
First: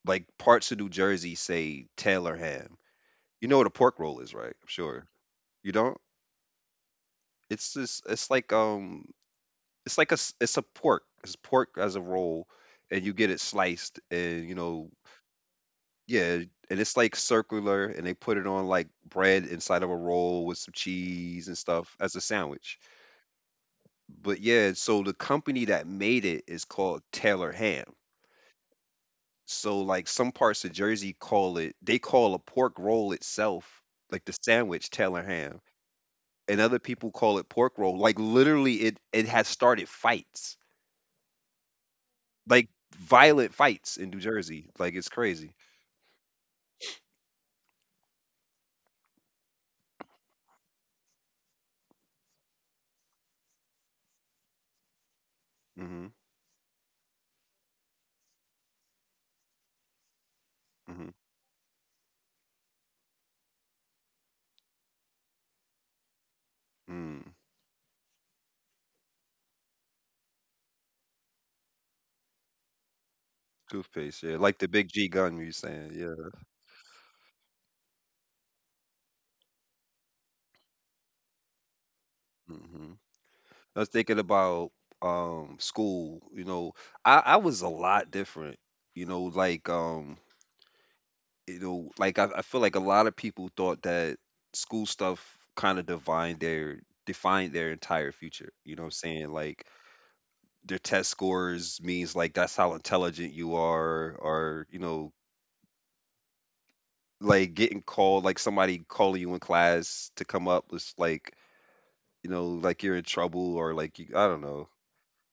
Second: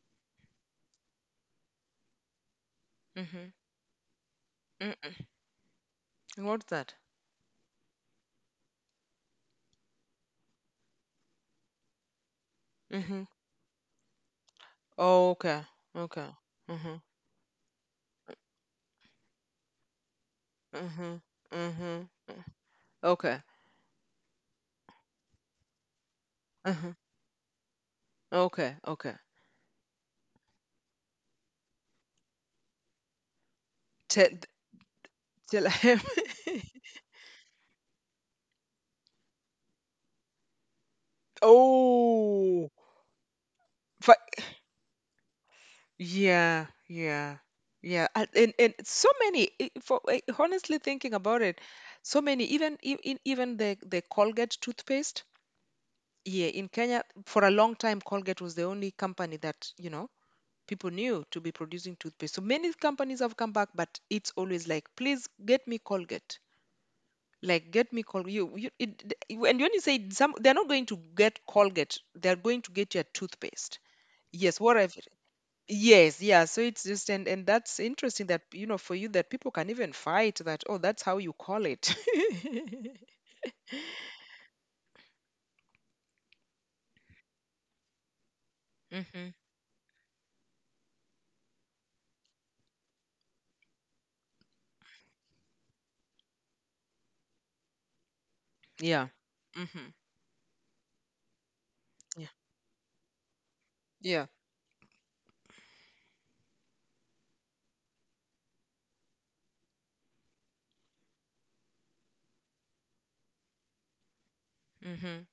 Speaker 1: like parts of New Jersey say Taylor ham. You
Speaker 2: Mhm.
Speaker 1: know what a pork roll is, right? I'm sure.
Speaker 2: Mm.
Speaker 1: You don't?
Speaker 2: What's that?
Speaker 1: It's just it's like a s- it's a pork. It's pork as a roll and you
Speaker 2: Mhm.
Speaker 1: get it sliced, and you know,
Speaker 2: Oh, okay. Okay.
Speaker 1: yeah, and it's
Speaker 2: Mhm.
Speaker 1: like circular, and they put it on like bread inside of a roll with some
Speaker 2: Mhm.
Speaker 1: cheese and stuff
Speaker 2: Mhm.
Speaker 1: as a sandwich.
Speaker 2: Okay.
Speaker 1: But yeah, so the company that made it is
Speaker 2: Uh-huh.
Speaker 1: called Taylor Ham.
Speaker 2: Okay. Okay.
Speaker 1: So like some parts of Jersey call it, they call a pork roll itself, like the
Speaker 2: Te-
Speaker 1: sandwich, Taylor Ham,
Speaker 2: Still am.
Speaker 1: and other people call it pork roll. Like literally, it has started fights,
Speaker 2: Oh,
Speaker 1: like violent fights in
Speaker 2: but
Speaker 1: New Jersey. Like it's crazy.
Speaker 2: yeah, yeah, yeah. And so many. For, honestly thinking about it, so many. Even the Colgate toothpaste.
Speaker 1: hmm
Speaker 2: Yeah, in Kenya for a long time, Colgate was the only company that, people
Speaker 1: hmm
Speaker 2: knew to be producing toothpaste. So many companies have come back, but it's always like, please get me Colgate.
Speaker 1: Mm.
Speaker 2: Like, get me Colgate. And when you say some, they're not going to get Colgate. They're going to get your toothpaste.
Speaker 1: Toothpaste, yeah, like
Speaker 2: Yes,
Speaker 1: the Big
Speaker 2: whatever.
Speaker 1: G gun you saying.
Speaker 2: Yes, yeah. So it's just, and that's interesting that, for you, that people can even fight that. Oh, that's how you call it.
Speaker 1: Mhm. I was thinking about, school, you know, I was a lot different, you know,
Speaker 2: Mhm.
Speaker 1: like, um, you know, like, I feel like a lot of people thought that school stuff kinda defined their entire future, you know what I'm
Speaker 2: Yeah.
Speaker 1: saying? Like,
Speaker 2: Mhm.
Speaker 1: their test scores means,
Speaker 2: Yeah.
Speaker 1: like, that's how intelligent you are
Speaker 2: Yeah.
Speaker 1: or, you know, like, getting called like, somebody calling you in class to come up was, like, you know, like, you're in trouble or, like, you I don't know.
Speaker 2: Mhm.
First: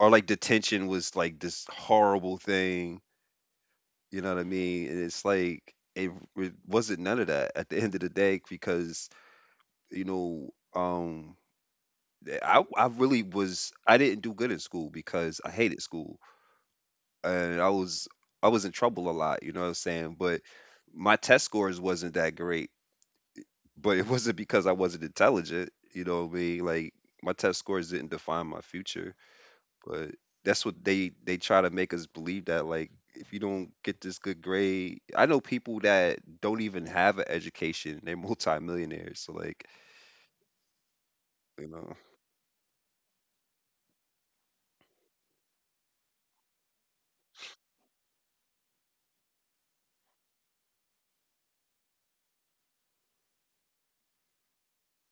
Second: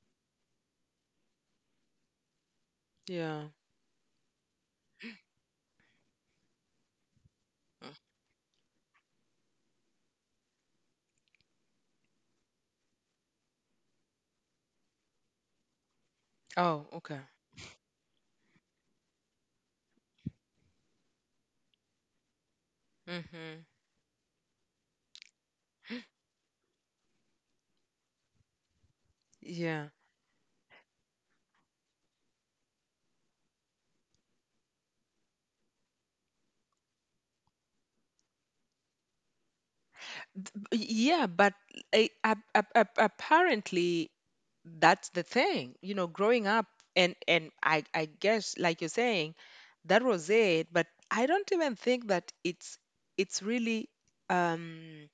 Speaker 1: Or like detention was like this horrible thing,
Speaker 2: Yeah.
Speaker 1: you know what I mean? And it's like it wasn't none of that at the
Speaker 2: Mm.
Speaker 1: end of the day because you know um I really was I didn't do good in school because I hated school,
Speaker 2: Oh, okay.
Speaker 1: and I was in trouble a lot, you know what I'm saying? But my test scores wasn't that great,
Speaker 2: Mhm.
Speaker 1: but it wasn't because I wasn't intelligent, you know what I mean? Like my test scores didn't define my future.
Speaker 2: Yeah.
Speaker 1: But that's what they try to make us believe that like if you don't get this good grade, I know people that don't even have an education, they're multimillionaires. So like,
Speaker 2: Yeah, but
Speaker 1: you know,
Speaker 2: apparently that's the thing. You know, growing up and I guess like you're saying, that was it, but I don't even think that it's really um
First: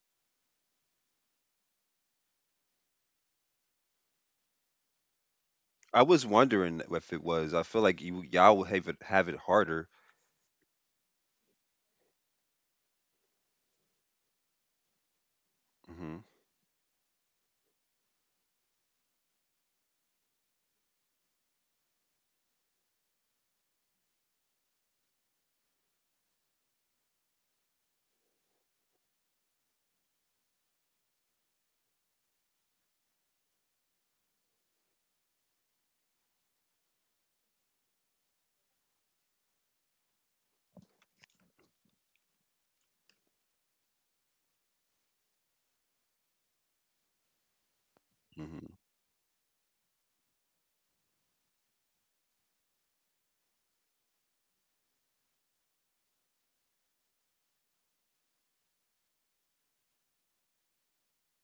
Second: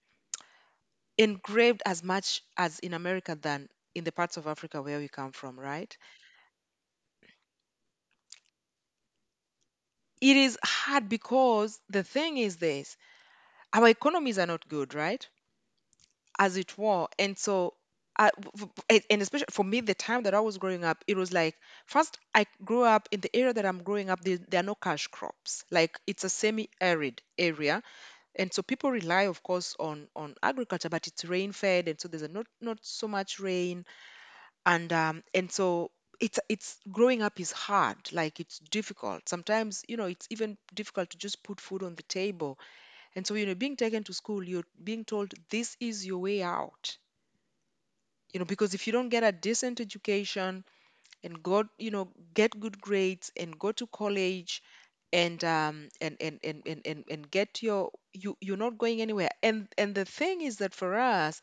Speaker 2: engraved as much as in America than in the parts of Africa where we come from, right?
Speaker 1: I was wondering if it was. I feel like you y'all would have it harder.
Speaker 2: It is hard because the thing is this, our economies are not good, right?
Speaker 1: hmm
Speaker 2: as it were. And so, and especially for me, the time that I was growing up, it was like first I grew up in the area that I'm growing up. There are no cash crops. Like it's a semi-arid area, and so people rely, of course, on agriculture, but it's rain-fed, and so there's a not so much rain, and so. It's growing up is hard, like it's difficult sometimes. You know, it's even difficult to just put food on the table. And so, you know, being taken to school, you're being told this is your way out. You know, because
Speaker 1: hmm
Speaker 2: if you don't get a decent education and go, you know, get good grades and go to college, and get your, you, you're not going anywhere. And the thing is that for us,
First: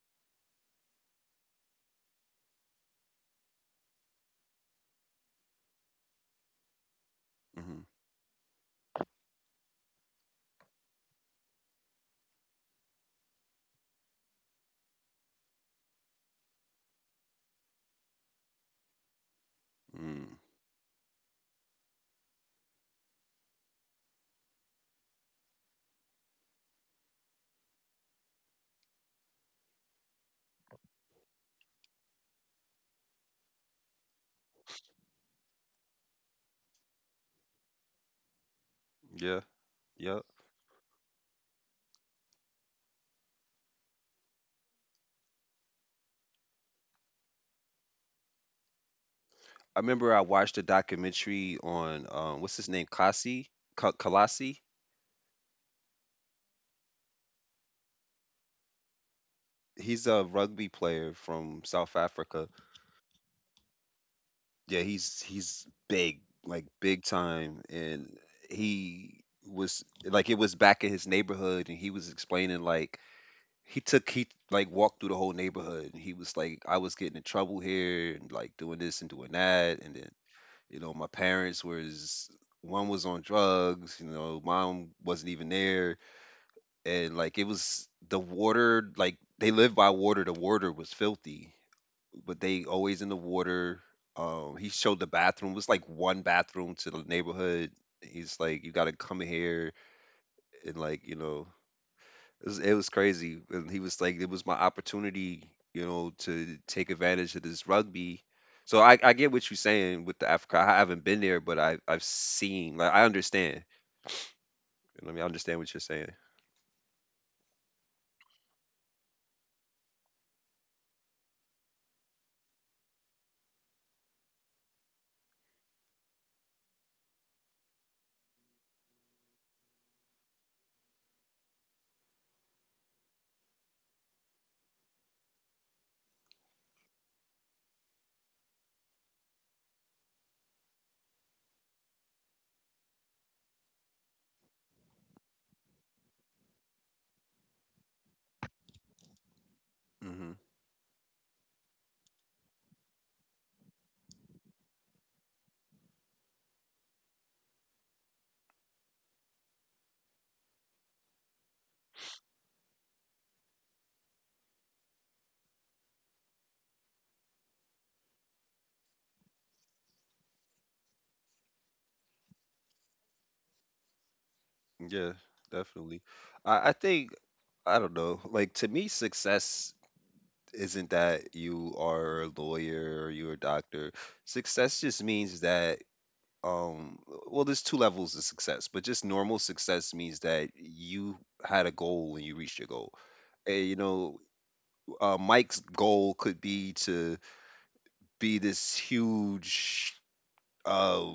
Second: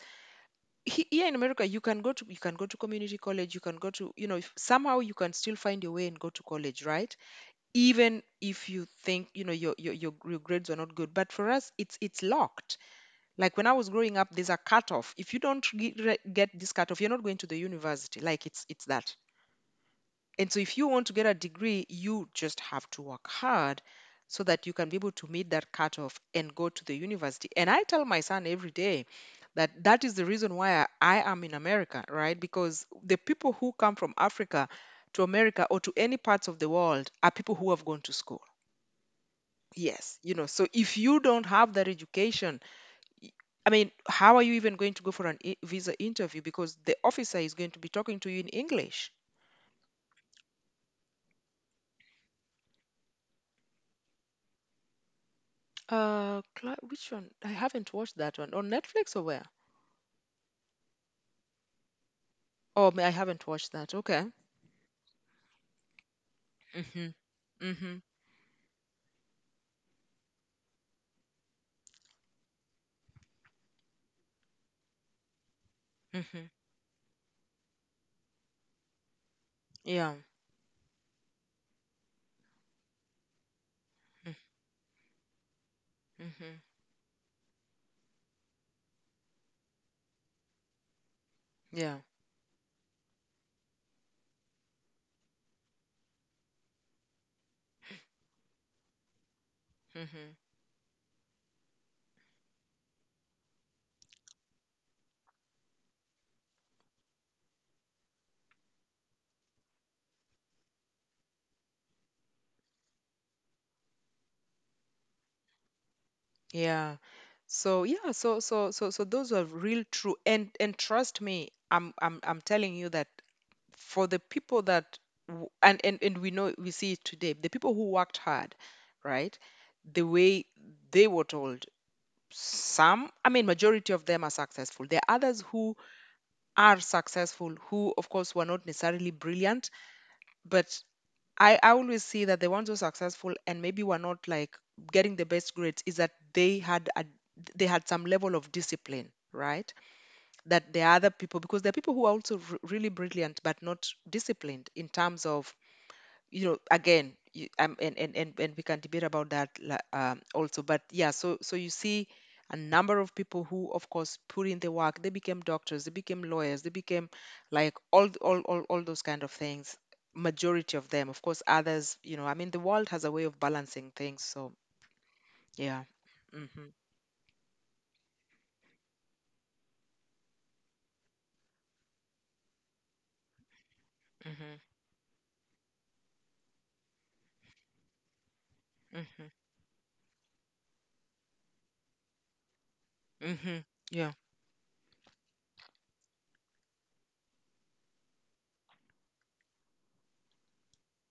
Speaker 2: here in America you can go to, you can go to community college, you can go to, you know, if somehow you can still find your way and go to college, right,
Speaker 1: hmm
Speaker 2: even if you think, you know, your grades are not good. But for us it's locked like when I was growing up, there's a cutoff. If you don't get this cutoff, you're not going to the university. Like it's that.
Speaker 1: mm
Speaker 2: And so if you want to get a degree, you just have to work hard so that you can be able to meet that cutoff and go to the university. And I tell my son every day that is the reason why I am in America, right? Because the people who come from Africa to America or to any parts of the world are people who have gone to school.
Speaker 1: Yeah.
Speaker 2: Yes,
Speaker 1: Yep.
Speaker 2: you know, so if you don't have that education, y- I mean, how are you even going to go for an visa interview? Because the officer is going to be talking to you in English.
Speaker 1: I remember I watched a documentary on what's his name, Kalasi.
Speaker 2: Which one? I haven't watched that one on Netflix or where?
Speaker 1: He's a rugby player from South Africa.
Speaker 2: Oh, I haven't watched that. Okay.
Speaker 1: Yeah, he's big, like big
Speaker 2: Mhm.
Speaker 1: time,
Speaker 2: Mhm.
Speaker 1: and he was like it was back in his neighborhood, and he was explaining like he like walked through the whole neighborhood, and he was
Speaker 2: Mhm.
Speaker 1: like, I was getting in trouble here, and like doing this and doing that, and then
Speaker 2: Yeah.
Speaker 1: you know my parents was one was on drugs, you
Speaker 2: Mm.
Speaker 1: know, mom wasn't even there,
Speaker 2: Mhm.
Speaker 1: and like it was the water, like they lived by water, the water was filthy,
Speaker 2: Yeah.
Speaker 1: but they always in the water. He showed the bathroom. It was like one bathroom to the neighborhood. He's like, you gotta come here
Speaker 2: Mhm.
Speaker 1: and like, you know, it was crazy. And he was like, it was my opportunity, you know, to take advantage of this rugby. So I get what you're saying with the Africa. I haven't been there, but I've seen. Like I understand. You know what I mean, I understand what you're saying.
Speaker 2: Yeah. So yeah. So those are real true. And trust me, I'm telling you that for the people that and, and we know we see it today, the people who worked hard, right, the way they were told, some, I mean, majority of them are successful. There are others who are successful who of course were not necessarily brilliant, but I always see that the ones who are successful and maybe were not like getting the best grades is that they had some level of discipline, right,
Speaker 1: Hmm.
Speaker 2: that there are other people. Because there are people who are also really brilliant but not disciplined in terms of, you know, again and, and we can debate about that also. But yeah, so so you see a number of people who of course put in the work. They became doctors, they became lawyers, they became, like, all th- all those kind of things. Majority of them, of course. Others, you know, I mean, the world has a way of balancing things, so
Speaker 1: Yeah,
Speaker 2: yeah.
Speaker 1: definitely. I
Speaker 2: Mhm.
Speaker 1: think I don't know. Like to me, success isn't that you are a lawyer or you're a doctor.
Speaker 2: Mhm.
Speaker 1: Success just means that um well there's two levels of success, but just
Speaker 2: Mhm.
Speaker 1: normal success means that you had a goal and you reached your goal. And
Speaker 2: Mhm.
Speaker 1: you
Speaker 2: Yeah.
Speaker 1: know, Mike's goal could be to be this huge uh,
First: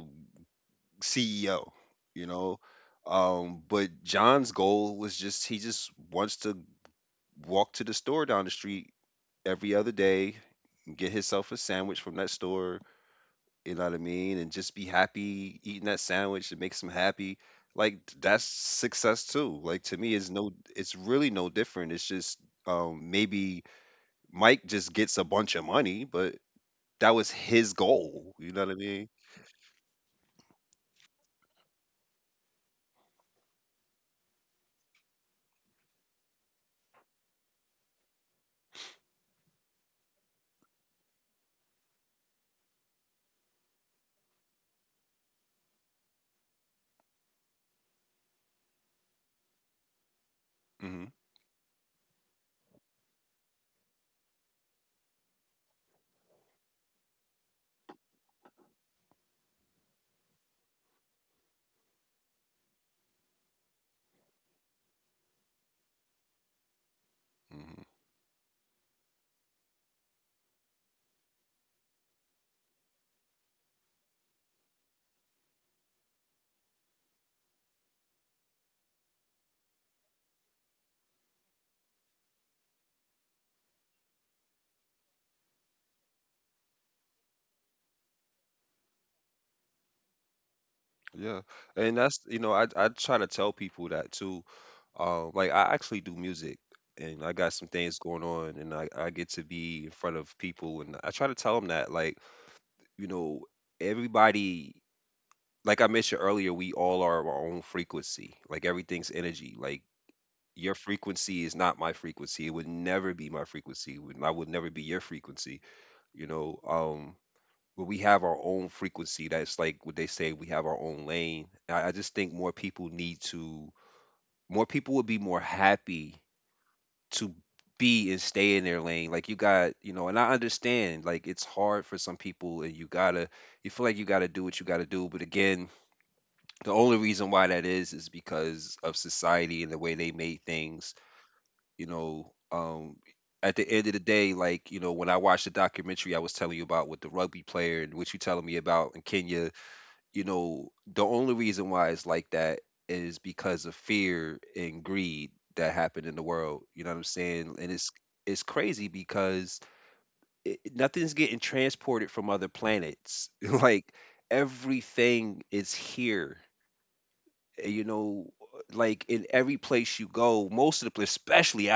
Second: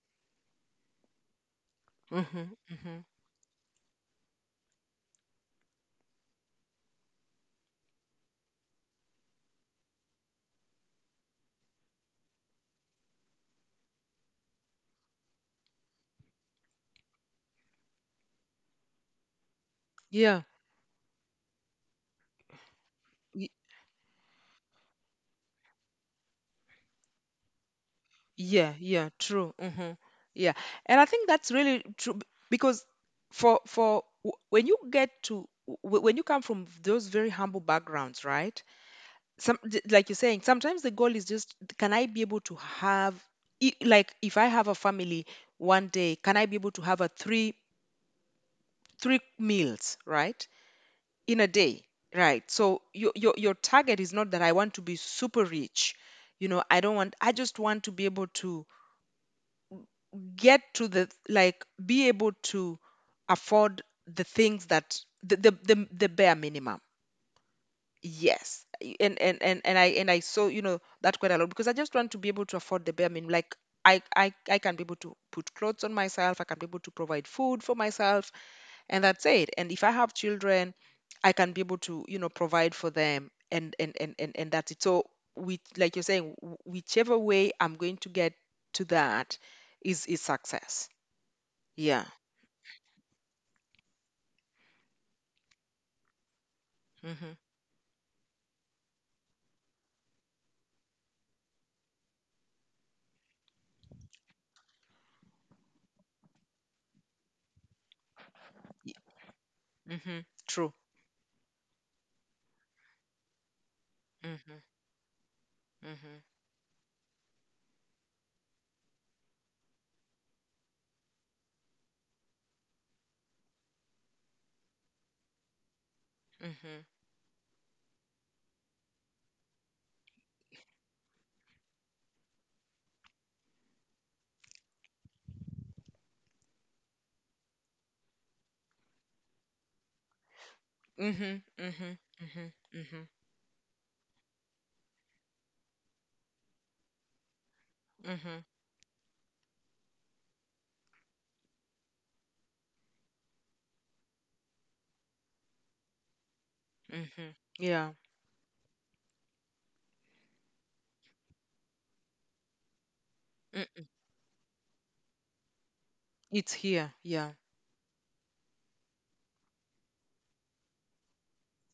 Speaker 1: CEO, you
Speaker 2: Mhm.
Speaker 1: know.
Speaker 2: Mhm.
Speaker 1: But John's goal was just wants to walk to the store down the street every other day, get himself a sandwich from that store, you know what I mean, and just be happy eating that sandwich. It makes him happy. Like that's success too. Like to me, it's
Speaker 2: Yeah.
Speaker 1: no, it's really no different. It's just maybe Mike just gets a bunch of money, but that was his goal. You know what
Speaker 2: Yeah,
Speaker 1: I
Speaker 2: yeah,
Speaker 1: mean?
Speaker 2: true. Hmm. Yeah. And I think that's really true because when you get to when you come from those very humble backgrounds, right? Like you're saying, sometimes the goal is just, can I be able to have, like if I have a family one day, can I be able to have a three meals, right?
Speaker 1: hmm
Speaker 2: In a day. Right. So your target is not that I want to be super rich. You know, I don't want, I just want to be able to get to the, like, be able to afford the things that the bare minimum.
Speaker 1: hmm
Speaker 2: Yes. And, and I and I saw, you know, that quite a lot, because I just want to be able to afford the bare minimum. Like I can be able to put clothes on myself, I can be able to provide food for myself, and that's it. And if I have children, I can be able to, you know, provide for them, and that's it. So we, like you're saying, whichever way I'm going to get to that is success
Speaker 1: Yeah, and
Speaker 2: yeah.
Speaker 1: that's you know I try to tell people that too. Like I actually do music. And I got some things going on, and I get to be in front of people, and I try to tell them that like you know, everybody, like I mentioned earlier, we all are our own frequency. Like
Speaker 2: Mm-hmm.
Speaker 1: everything's energy. Like
Speaker 2: Mm-hmm. True.
Speaker 1: your frequency is not my frequency. It would never be my frequency. It would- I would
Speaker 2: Mm-hmm.
Speaker 1: never be your frequency.
Speaker 2: Mm-hmm.
Speaker 1: You know, but we have our own frequency. That's like what they say. We have our own lane. I just think more people need to. More people would be more happy
Speaker 2: Mm-hmm.
Speaker 1: to be and stay in their lane. Like you got, you know, and I understand like it's hard for some people and you gotta you feel like you gotta do what you gotta do. But again, the only reason why that is because of society and the way they made things,
Speaker 2: Mm-hmm.
Speaker 1: you
Speaker 2: Mm-hmm.
Speaker 1: know,
Speaker 2: Mm-hmm.
Speaker 1: at the end of the day, like, you know, when I watched the documentary I was telling you about with the rugby player and what you
Speaker 2: Mm-hmm.
Speaker 1: telling me about in Kenya, you know, the only reason why it's like that is because of fear and greed that happened in the world. You know what I'm
Speaker 2: Mm-hmm.
Speaker 1: saying? And
Speaker 2: Yeah.
Speaker 1: it's crazy because nothing's getting transported from other planets.
Speaker 2: Mm.
Speaker 1: Like everything is here.
Speaker 2: It's here. Yeah.
Speaker 1: You know, like in every place you go, most of the place, especially